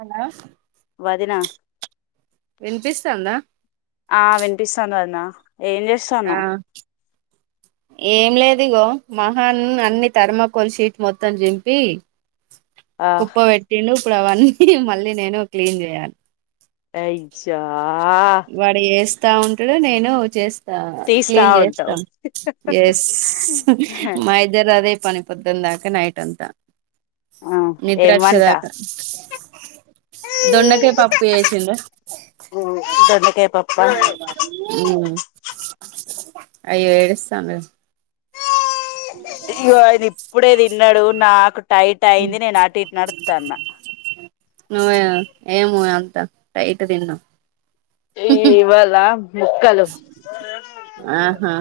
Hello వదినా వినిపిస్తాందా ఆ వినిపిస్తాంద వదిన ఏం ఆ చేస్తానావు ఏం లేదు ఇగో మహాన్ అన్ని థర్మాకోల్ షీట్ మొత్తం చింపి ఆ కుప్ప వెట్టిండు ఇప్పుడు అవన్నీ మళ్ళీ నేను క్లీన్ చేయాలి అయిచా వాడే ఏస్ స్తా ఉంటడు నేను చేస్ తీస్తా క్లీన్ ఉంటావు చేస్తాం ఎస్ మా ఇద్దరు అదే పని పద్ద్దందాక నైట్ అంత ఆ ఏం నిద్రాచ్చే వంట దాకా దొండకాయ పప్పు చేసిండ్రు దొండకాయ పప్పా ఉమ్ అయ్యో ఏడుస్తాండు ఇయ్యో వాడ ఇప్పుడే తిన్నాడు నాకు టైట్ అయింది నే నాటి ఇట్ నడతా అన్న నువేవ్ ఏవొ అంత టైట్ తిన్ను ఈ ఇవాల ఆహా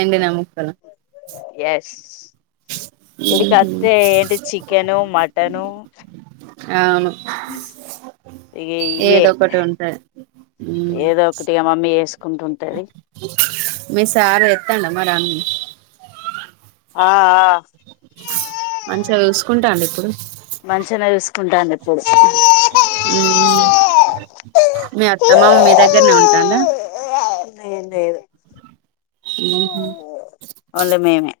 ఎండిన ముక్కలు ఇడికత్తె ఏంటి చిక్కెను, మటను ఆవును ఇగ ఇయ్యె ఏదో ఒకటి ఉంటది ఉమ్ ఏదో ఒకటిగా మమ్మీ ఎస్ కుంటుంటది. మి సార ఎత్తాండ మరన్ని ఆఆ మంచిగ చూసుకుంటాండ ఇప్పుడు మన్షనే చుస్ హు, మీ అత్తమ్మామ మీ దగ్గర్నే ఉంటాంద. న్నేన్ లేదు. ఉహు ఓన్లి మేమే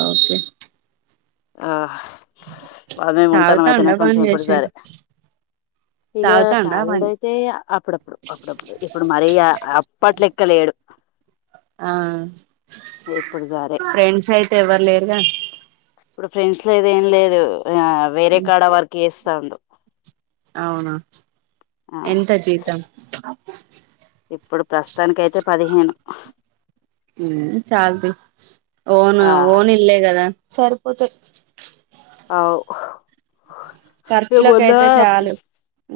ఓకే ఆ బానే ఉంటనం తాగుతాండా అయితేనేమ్ కొంచెం బంద్ ఇప్పుడు సరే, చేసిండా ఇగ తాగుతాండా బంద్ తాగుడైతే ఇగ అప్పుడప్పుడు, అప్పుడప్పుడు ఇప్పుడు మరీయ అప్పట్లెక్కలేడు. ఆ, ఇప్పుడు సరే ఫ్రెండ్స్ ఐతే ఎవర్ లే ఇగ ఇప్పుడు ఫ్రెంన్స్ లేదు ఏం లేదు ఆ వేరే కాడ వర్క్ ఎస్సాండు. అవునా, ఆ ఎంత జీతం. ఇప్పుడు ప్రస్సుతానికైతే పదిహేను ఆహ హు చాల్ తి ఓను, ఆ ఓన్ ఇల్లే గదా. సరిపోతె అవ్ రే ఒల్లా, ఖర్చులకయితే చాలు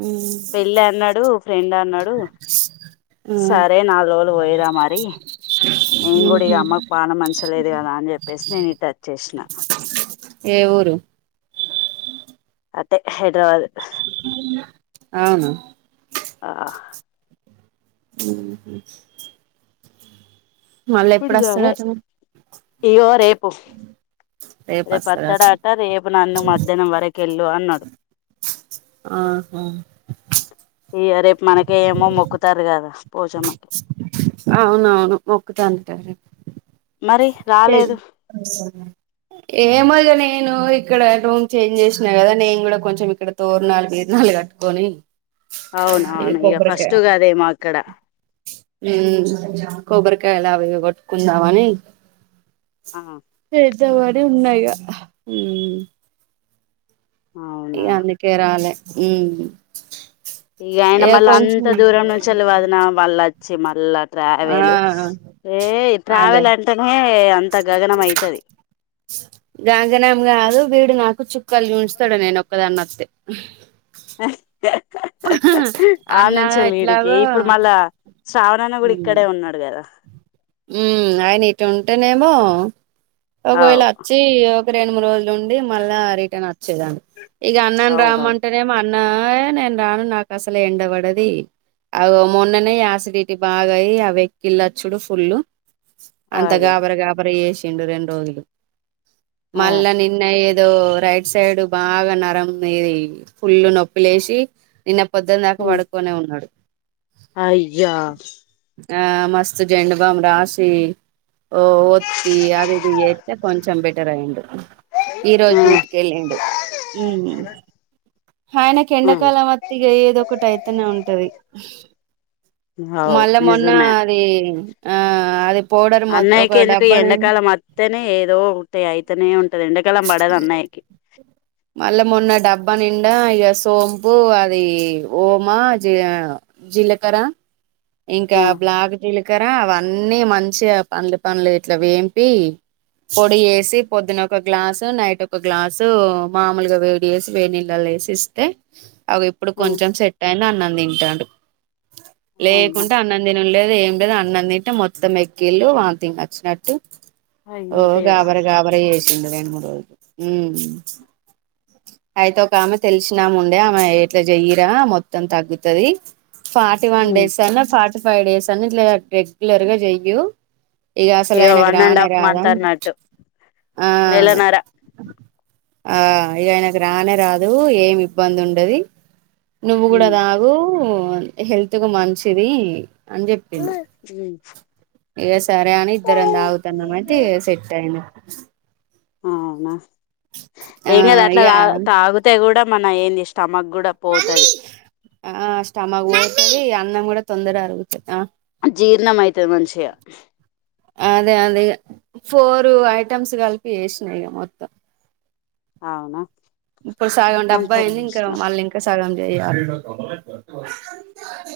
ఉమ్ పెళ్ళి అన్నాడు, ఫ్రెండ్ అన్నాడు. ఆ సరే నా రోల్ పోయిరా మరి, నేన్ కూడా ఇగ ఉహు అమ్మక్ పానం మంచిగ లేదు కదా అని చెప్పేసి, నేను ఇటొచ్చేస్న ఏ ఊరు అటే, హైడ్రబాదు అవును ఆ [unintelligible] మళ్ళీ ప్పుడు ఎప్పుడు వస్తాడట మరి అయ్యో రేపు రేపు అత్తడాట రేపు నన్ను మధ్యాహ్నం వరకు వెళ్ళు అన్నాడు. [unintelligible] ఆహ ఈ రేపు మనకేమో మొక్కుతారు కదా. పోచమ్మకి అవును అవును మొక్కుత అం టనే మరి రాలేదు [unintelligible] ఏమదునే నేను ఇక్కడ రూమ్ చేంజ్ చేసినా కదా. నేను కూడా కొంచెం ఇక్కడ తోరునాలు బిర్నాలు కట్టుకొని. అవున ఇది అవును ఇక కొబ్బరికాయ ఫస్ట్ గదేమో అక్కడ ఊ కొబ్బరికాయలా అవి కొట్టుకుందామని ఆ చేద్దామని ఉన్నాయిగా ఊ అవునా ఇగ అందు కే రాలే ఊ ఈక ఆయన మళ్ళీ అంత దూరం ను చలివాదన వాళ్ళ చ్చ మల్లట్ ఆ ట్రావెలు ఏ అదే ట్రావెల్ అంటేనే అంత గగనం అయితది. [unintelligible] కలి చ ఉంచుతాడు నేను ఒక్కదాని అస్తే [inaudible] ఆ ఊహ్హ్హ్ అన్నా నుంచెల్లి ఈడికి ఎట్లాగో ఇప్పుడు మళ్ళా శ్రావణన్న కూడా ఇక్కడే ఉన్నాడు కదా ఊ అయన ఇటు ఉంటేనేమో ఆ ఒకవేళ అవు అచ్చి రెండు మూడు రోజులు నుండి మళ్ళా రిటర్న్ వచ్చేదాన్ని ఇక అన్నని అవునవును రామ్ంటేనే అన్న నేను రాను నాకు అసలే ఎండబడది. అగో మొన్ననే యాసిడిటీ బాగాయి ఆ వెక్కిళచ్చుడు ఫుల్ అంత అదే గాబర గాబర ఏసి రెండు రెండు రోజులు ఆ మళ్ళ నిన్న ఏ ఏదో రైట్ సైడ్ బాగా నరం ఇది ఫుల్ నొప్పి లేసి నిన్న పొద్దున దాకా పడుకొనే ఉన్నాడు. అయ్యా ఆ మస్త జండు బమ్ రాసి ఓ ఒత్తి అది ఇది యితే కొంచంబెట్. ఇంటర్ అయ్యిండు ఈ ఆ రోజు డూటికెళ్ళిండు మ్ ఆయనకి ఆ ఎండ మ మతిగా ఏదొ ఒకటి అయితెనే ఉంటది అవు మళ్ళా మొన్నా నిజమే అదీ ఆ అది పౌడర్ మొ ఒక అన్నయ్యకి ఎందుకు ఈ డబ్బా నిండా ఎండకాల మత్తనే ఏదో ఒకటి అయితనే ఉంట ది ఎండకాలాం పడదు అన్నయకి మళ్ళ మొన్న డబ్బా నిండా ఇక సోంపు అది ఓమా జ జీలకరా ఇంకా ఆ బ్లాక్ జీలకర్ర అవన్నీ మంచిగా పండ్ల పండ్లు ఇట్లా వేంపి పొడి వేసి పొద్దున ఒక గ్లాసు నైట్ ఒక గ్లాసు మామూలుగా వేడి వేసి వేడి నీళ్లలో వేసిఇస్తే అవి ఇప్పుడు ఆ కొంచెం సెట్ అయింది అన్నం తింటాడు అవునా లేకుంటే అన్నం తినుడులేదు ఏం అన్నం తింటే మొత్తం ఎకిళ్ళలు వాంతింగ్ వచ్చినట్టు ఓ అయ్యో దేవా గాబర గాబరచేస్ ఇంక, రెండుమూడు రోజులు అయితే ఒక ఆమె తెలిసినాము ఉండే ఆమె ఎట్లా చెయ్యరా మొత్తం తగ్గుతది ఫార్టీ వన్ ఉమ్ డేస్ అను ఫ ఫైవ్ డేస్ అన్నీఇట్లా రెగ్యులర్గా చెయ్యూ ఇక అసలు ఇగ ఆయనకు వన్ అండ్ రానే హాఫ్ రాదా మంత్ అన్నట్టు ఆ..... నెలన్నర ఆ ఇక ఆయనకు రానే రాదు ఏమి ఇబ్బంది ఉండది నువ్వు కూడా ఉమ్ దాగు హెల్త్ కు మంచిది అని చెప్పింది ఉమ్ ఏస్ సరే అని ఇద్దరం తాగుతున్నామంటె సెట్ అయింది అ అవునా ఆ ఏం కాదు అట్లా ఇగ తా తాగుతే గూడా మన ఏంచెషిన్ ఆ స్టమక్ పోతది అన్నం కూడా తొందర ఆరుగు జీర్ణమైతది మంచిగా అదే అదే ఫోర్ ఐటమ్స్ కలిపి చేసిన ఇక మొత్తం అవునా ఇప్పుడు సగం డబ్బా మంచిగనే అయింది ఇంకా చేసినవ్ మళ్ళీ ఇంకా స సగం చెయాలి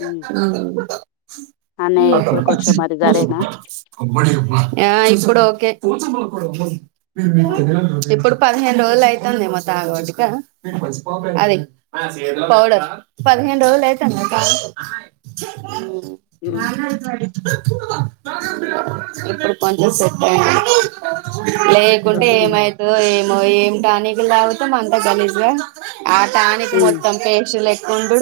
ఉమ్ అన్నయ్య ఇప్పుడు కొంచెం మరి హు సరేనా ఆ ఇప్పుడు ఓకే ఆ [unintelligible] ఇప్పుడు పదిహెను రోజులు అవుతుంది ఏమో తాగబట్టి అది పౌడర్ పదిహేను రోజులు అయితు ఉమ్ నాలుగు రోజులు అడి ఇప్పుడు కొంచం సెట్ అయింది లేకుంటే సరేనా? ఏమయతదో ఏమో ఏం టానిక్ తాగుతూ మొత్తం అంత గలీజగా ఆ టానిక్ ఉమ్ మొత్తం పెస్టులే ఉండు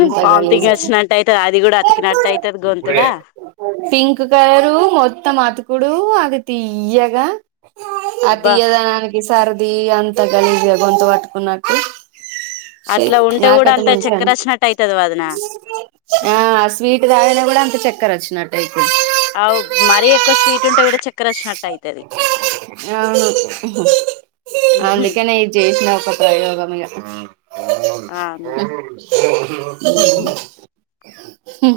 అంతా వామిటింగ్ గలీజు వచ్చినట్టు అయితది అది కూడా అతికినట్టు అయితది గొంతులా పింక్ కలరు మొత్త ఆతుకుడు అది తియ్యగా అ అబ్బా తియ్యగా సర్ది అంత గాలీజు గా గొంతు పట్టుకున్నట్లు అట్లా స్వీట్ ఉంటే కూడా నాకైతే అంత మంచి చక్కెర అని వచ్చినట్టు అయితది వదిన ఆ ఆ స్వీట్ దాగనే కూడా అంత చక్కర వచ్చిన ఆ మరీ ఎక్కువ స్వీట్ ఉంటే కూడా చక్కర వచ్చినట్టు అయితది అ అందుకనే ఈ జ ఒక ప్రయోగము ఇగ హు అవును హు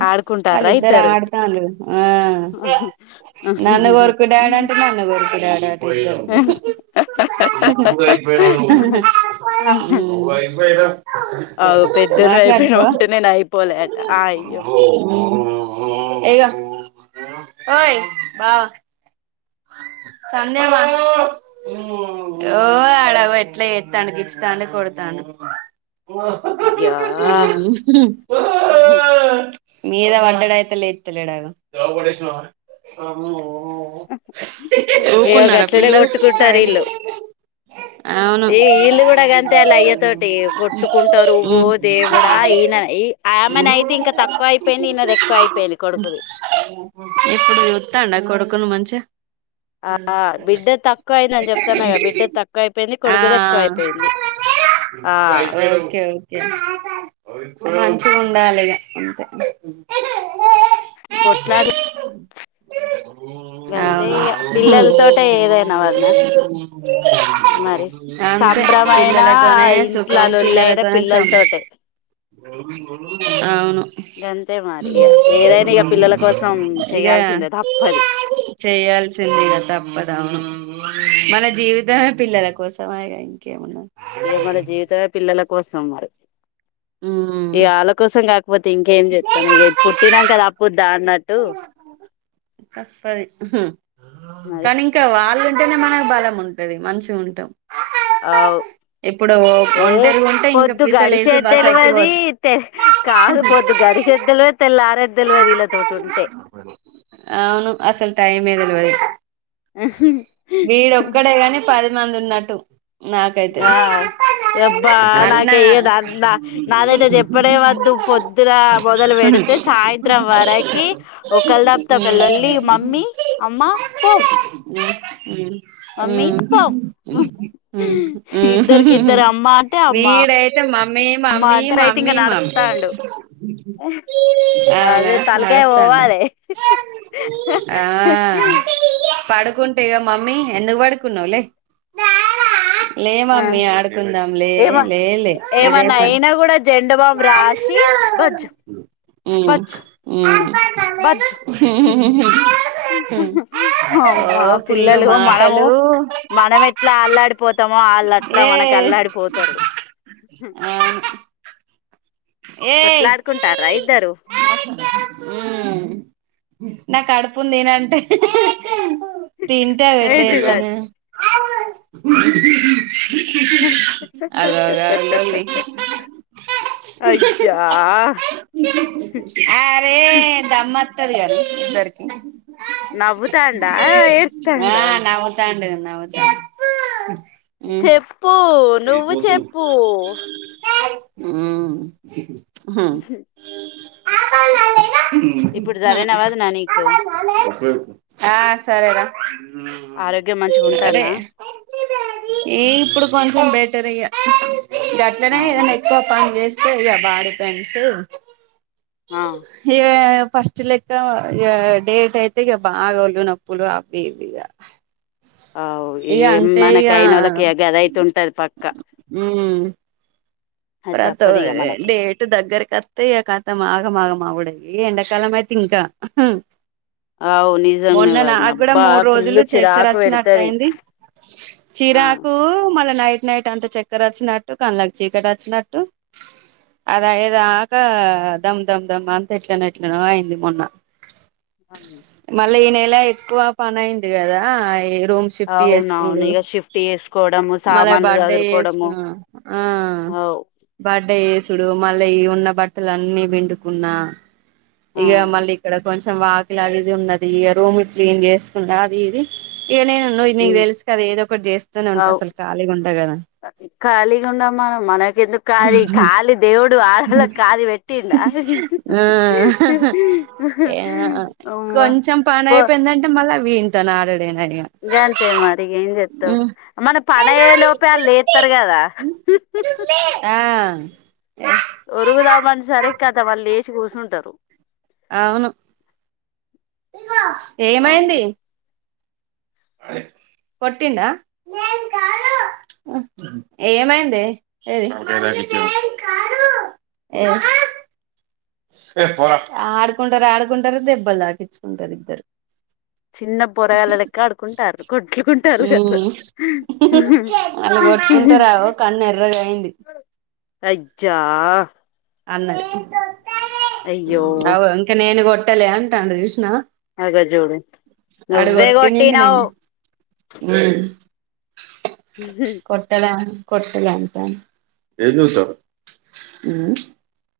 ఆడుకుంటారా వాళ్ళిద్దరు ఇద్దరు ఆడతండ్రు ఆ నన్ను కొరకు డాడి అంటే నన్ను కొరకు డా పోయి అవు పెద్దోళ్ళు మాట్లాడుతవ అయిపోయినవంటే నేను అయిపోలే అట అయ్యో హు ఇగో ఓయ్ బావ సంధ్య మా ఓ అడగ ఎట్లా చెత్తండు గిచ్చుతాండు కొడతండూ అయ్యా హు మీద పడ్డాడు అయితే లెత్త లేడు ఏవో ఊకున్నారా గట్లనే పిల్లలు కొట్టుకుంటారు వీళ్ళు అవును ఈ వీళ్ళు కూడా గంతే ఆళ్ళ అయ్య తోటి కొట్టుకుంటారు ఓ దేవుడా ఈయన ఈ ఆమెనయితే ఇంకా తక్కువ అయిపోయింది ఈయనది ఎక్కువ అయిపోయింది కొడుకుది ఇప్పుడు చుత్తండు నా కొడుకు మంచిగా ఆ బిడ్డ తక్కువ అయిందని చెప్తాన్నా కదా బిడ్డ తక్కువ అయిపోయింది ఆ కొడుకుది ఎక్కువ ఆ అయిపోయింది ఆ ఒకే ఒకే మంచిగా ఉండాలిగా అంతే కొట్లాడు [inaudible] గంతే అవును ఇగ పిల్లల తోటె ఏదైనా వదిన మరి అంతే సంభ్రమైనా పిల్లలతోనే ఇంట్ల సుఖం లొల్లయినా పిల్లలతోనే సమి పిల్లలతోటే అవును గంతే మరి ఇగ ఏదైనా ఇగ పిల్లల కోసం ఇగా చేయాల్సిందే తప్పది ల్సిందిగాద తప్పదవు మన జీవితమే పిల్లల కోసంగా ఇంకేమున్నా ఏమన జీవితమే పిల్లల కోసం వ ఉమ్ ఇ వాళ్ళ కోసం కాకపోతే ఇంకేం చెప్తాను ఇక పుట్టినాం కదా అపో దా అన్నట్టు తప్పది మరి కానీ ఇంకా వాళ్ళ అంటేనే మనకు బలం ఉంటది మంచిగా ఉంటాం అవు ఇప్పుడు ఏ ఒంటరిగా ఉంటే ఇంకా పొద్దు పీసలు వేసి బస్ గడిచద్దలువ అది ఎక్కిపోతాం తె కాదు పొద్దు గడిచేద్దలువ తెల్లార అవును అసలు టైం ఏద లేవదు వీడు ఒక్కడే కాని పది మందిన్నట్టు ఆ ఎబ్బా అన్న నాక ఇయ్యదా నా నాదైతే చెప్పడే వద్దు పొద్దున మొదలు పెడితే సాయంత్రం చిత్రం వరకి ఒకళ దాబ్తో కళళ్ళలి మమ్మీ అమ్మ పోం పో మమ్మీ పోం ఇద్దరికి ఇద్దరు అమ్మ అంటే అమ్మ వీడయితే మమ్మీ అమ్మ మమ్మీ అంటే అయితే ఇంక మమ్మీ మమ్మీ నడుపుతాండు అవునా అదే తలకాయ నడుస్తాండా పోవాలే ఆ పడుకుంటే క మమ్మీ ఎందుకు పడుకున్నావు లే లే ఆ మమ్మీ ఆడుకుందాం లే ఏమ లే లే ఇదే ఏమన్నా పని అయినా కూడా జెండు బామ్ రాశి బజ్జ్ బజ్జు ఓ అమ్మా ఫుల్లు పిల్లలు మనము మాటలు మనం ఎట్లా అల్లాడిపోతామో వాళ్ళు అట్లా ఏ మనకు అల్లాడిపోతారు ఆ ఏయ్ కొట్లాడుకుంటారా ఇద్దరు నా కడుపుందిేనంటే తింట వట్ ఎత్తను ఏంటిదండి [inaudible] అగో అగో అగో లొల్లి అయ్యాా ారు అారు ఇద్దరికి నవ్వుతండ ఏడుస్తండ చెప్పు చెప్పు నువ్వు చెప్పూ హుం హ్మ్ హ్మ్ ఇప్పుడు సరైన వదినా నీకు ఆ సరేరా ఆరోగ్యం మంచిగా అరే ఉంటుందా ఈ ఇప్పుడు కొంచం బేటరే ఇగ గట్లనే అవును ఏదైనా ఎక్కువ పని జేస్ స్తాది ఇగా బాడీపేన్స్ ఆ హీమె ఫస్ట్ లెక్క ఇగ డేట్ అయితే ఇగ బాగా ఒళ్ళు నొప్పులు అవి ఇవిగా ఆవ్ ఏమ్ మనకైయినోళ్ళకి గదై తుంటది పక్క మ్మ్ అది ప్రతో తప్పదు ఇక మనకి డేట్ దగ్గరీ కత్తె ఇగ కతం ఆగమాగమవుడె ఇగ ఎండకాలం అయితే ఇంకా అహ్హ్ అవు నిజమే మొన్న వదిన నాకు కూడా అబ్బా మూడు రోజులు ఫుల్ చిరాకు చెక్కరచ్చినట్టు పెడతది అయింది, ఆ చీరాకు మళ్ళ నైట్ నైట్ అంత చెక్కెర వచ్చినట్టు కళ్లకి చీకట వచ్చినట్టు అదీ అయేదాకా దమ్ దమ్ దమ్ అంత ఎట్లనొ ఎట్లనో అయింది మొన్న. మళ్ళీ ఈనే ల్లే ఎక్కువ పని అయింది కదాయే రూమ్ షిఫ్ట్ అవునవును చేసుకునుడు ఇక షిఫ్ట్ చేసుకోవడము మళ్ళ సామాన్లు బర్డే చదురుకోవడము చేసుకున్నా ఆ, అవు బర్డే యేసు డు మళ్ళీ ఈ ఉన్న బట్టలన్నీ పిండుకున్నా ఆ ఇగ మళ్ళీ ఇక్కడ కొంచెం వాకిలి అది ఇది ఉన్నది రూమ్ క్లీన్ చేసుకుంటా అది ఇది ఇక నేను నువ్వు నీకు మ్ తెలుసు కదా ఏదో ఒకటి చేస్తూనే ఉంటా అవ్ అసలు ఖాళీగా ఉండ కదా ఖాళీ ఉండం మనం మనకెందుకు ఖాళీ ఖాళీ దేవుడు ఆడళ్ళకి ఖాళీ వెట్టిండా. అమ్మ కొంచెం పని పో అయిపోయిందంటే మ లా వీనితోని ఆడుడెనే గంతే మరి ఏం చేత్తవ్ మన పనయ్యేలోపే వాళ్ళు లేత్తరు గదా, ఎ ఓరుగుదామని సరి కదా వాళ్ళు లేచి కుసుంటారు అవును అమ్మ ఏమైంది కొట్టిండా ఏమైందే ఏ ఏది ఆడుకుంటరు ఆడుకుంటరు దెబ్బలు తాకించుకుంటారు ఇద్దరు చిన్న పొరగల్లా లెక్క ఆడుకుంటారు కొట్లుకుంటారు గట్ల ఉహు వాళ్ళు ఉహు కొట్టుకుంటారావో కన్ను ఎర్రగా అయింది అయ్యిజ్జా అన్నది అయ్యో అవు ఇంక నేను కొట్ కోట్టలే అంటాండు చూసినవ అగో జూడు నువ్వే కొట్టినంక కొట్టిన్నావ్ నేను కొట్టలే కొట్టలే అంటాండు ఉ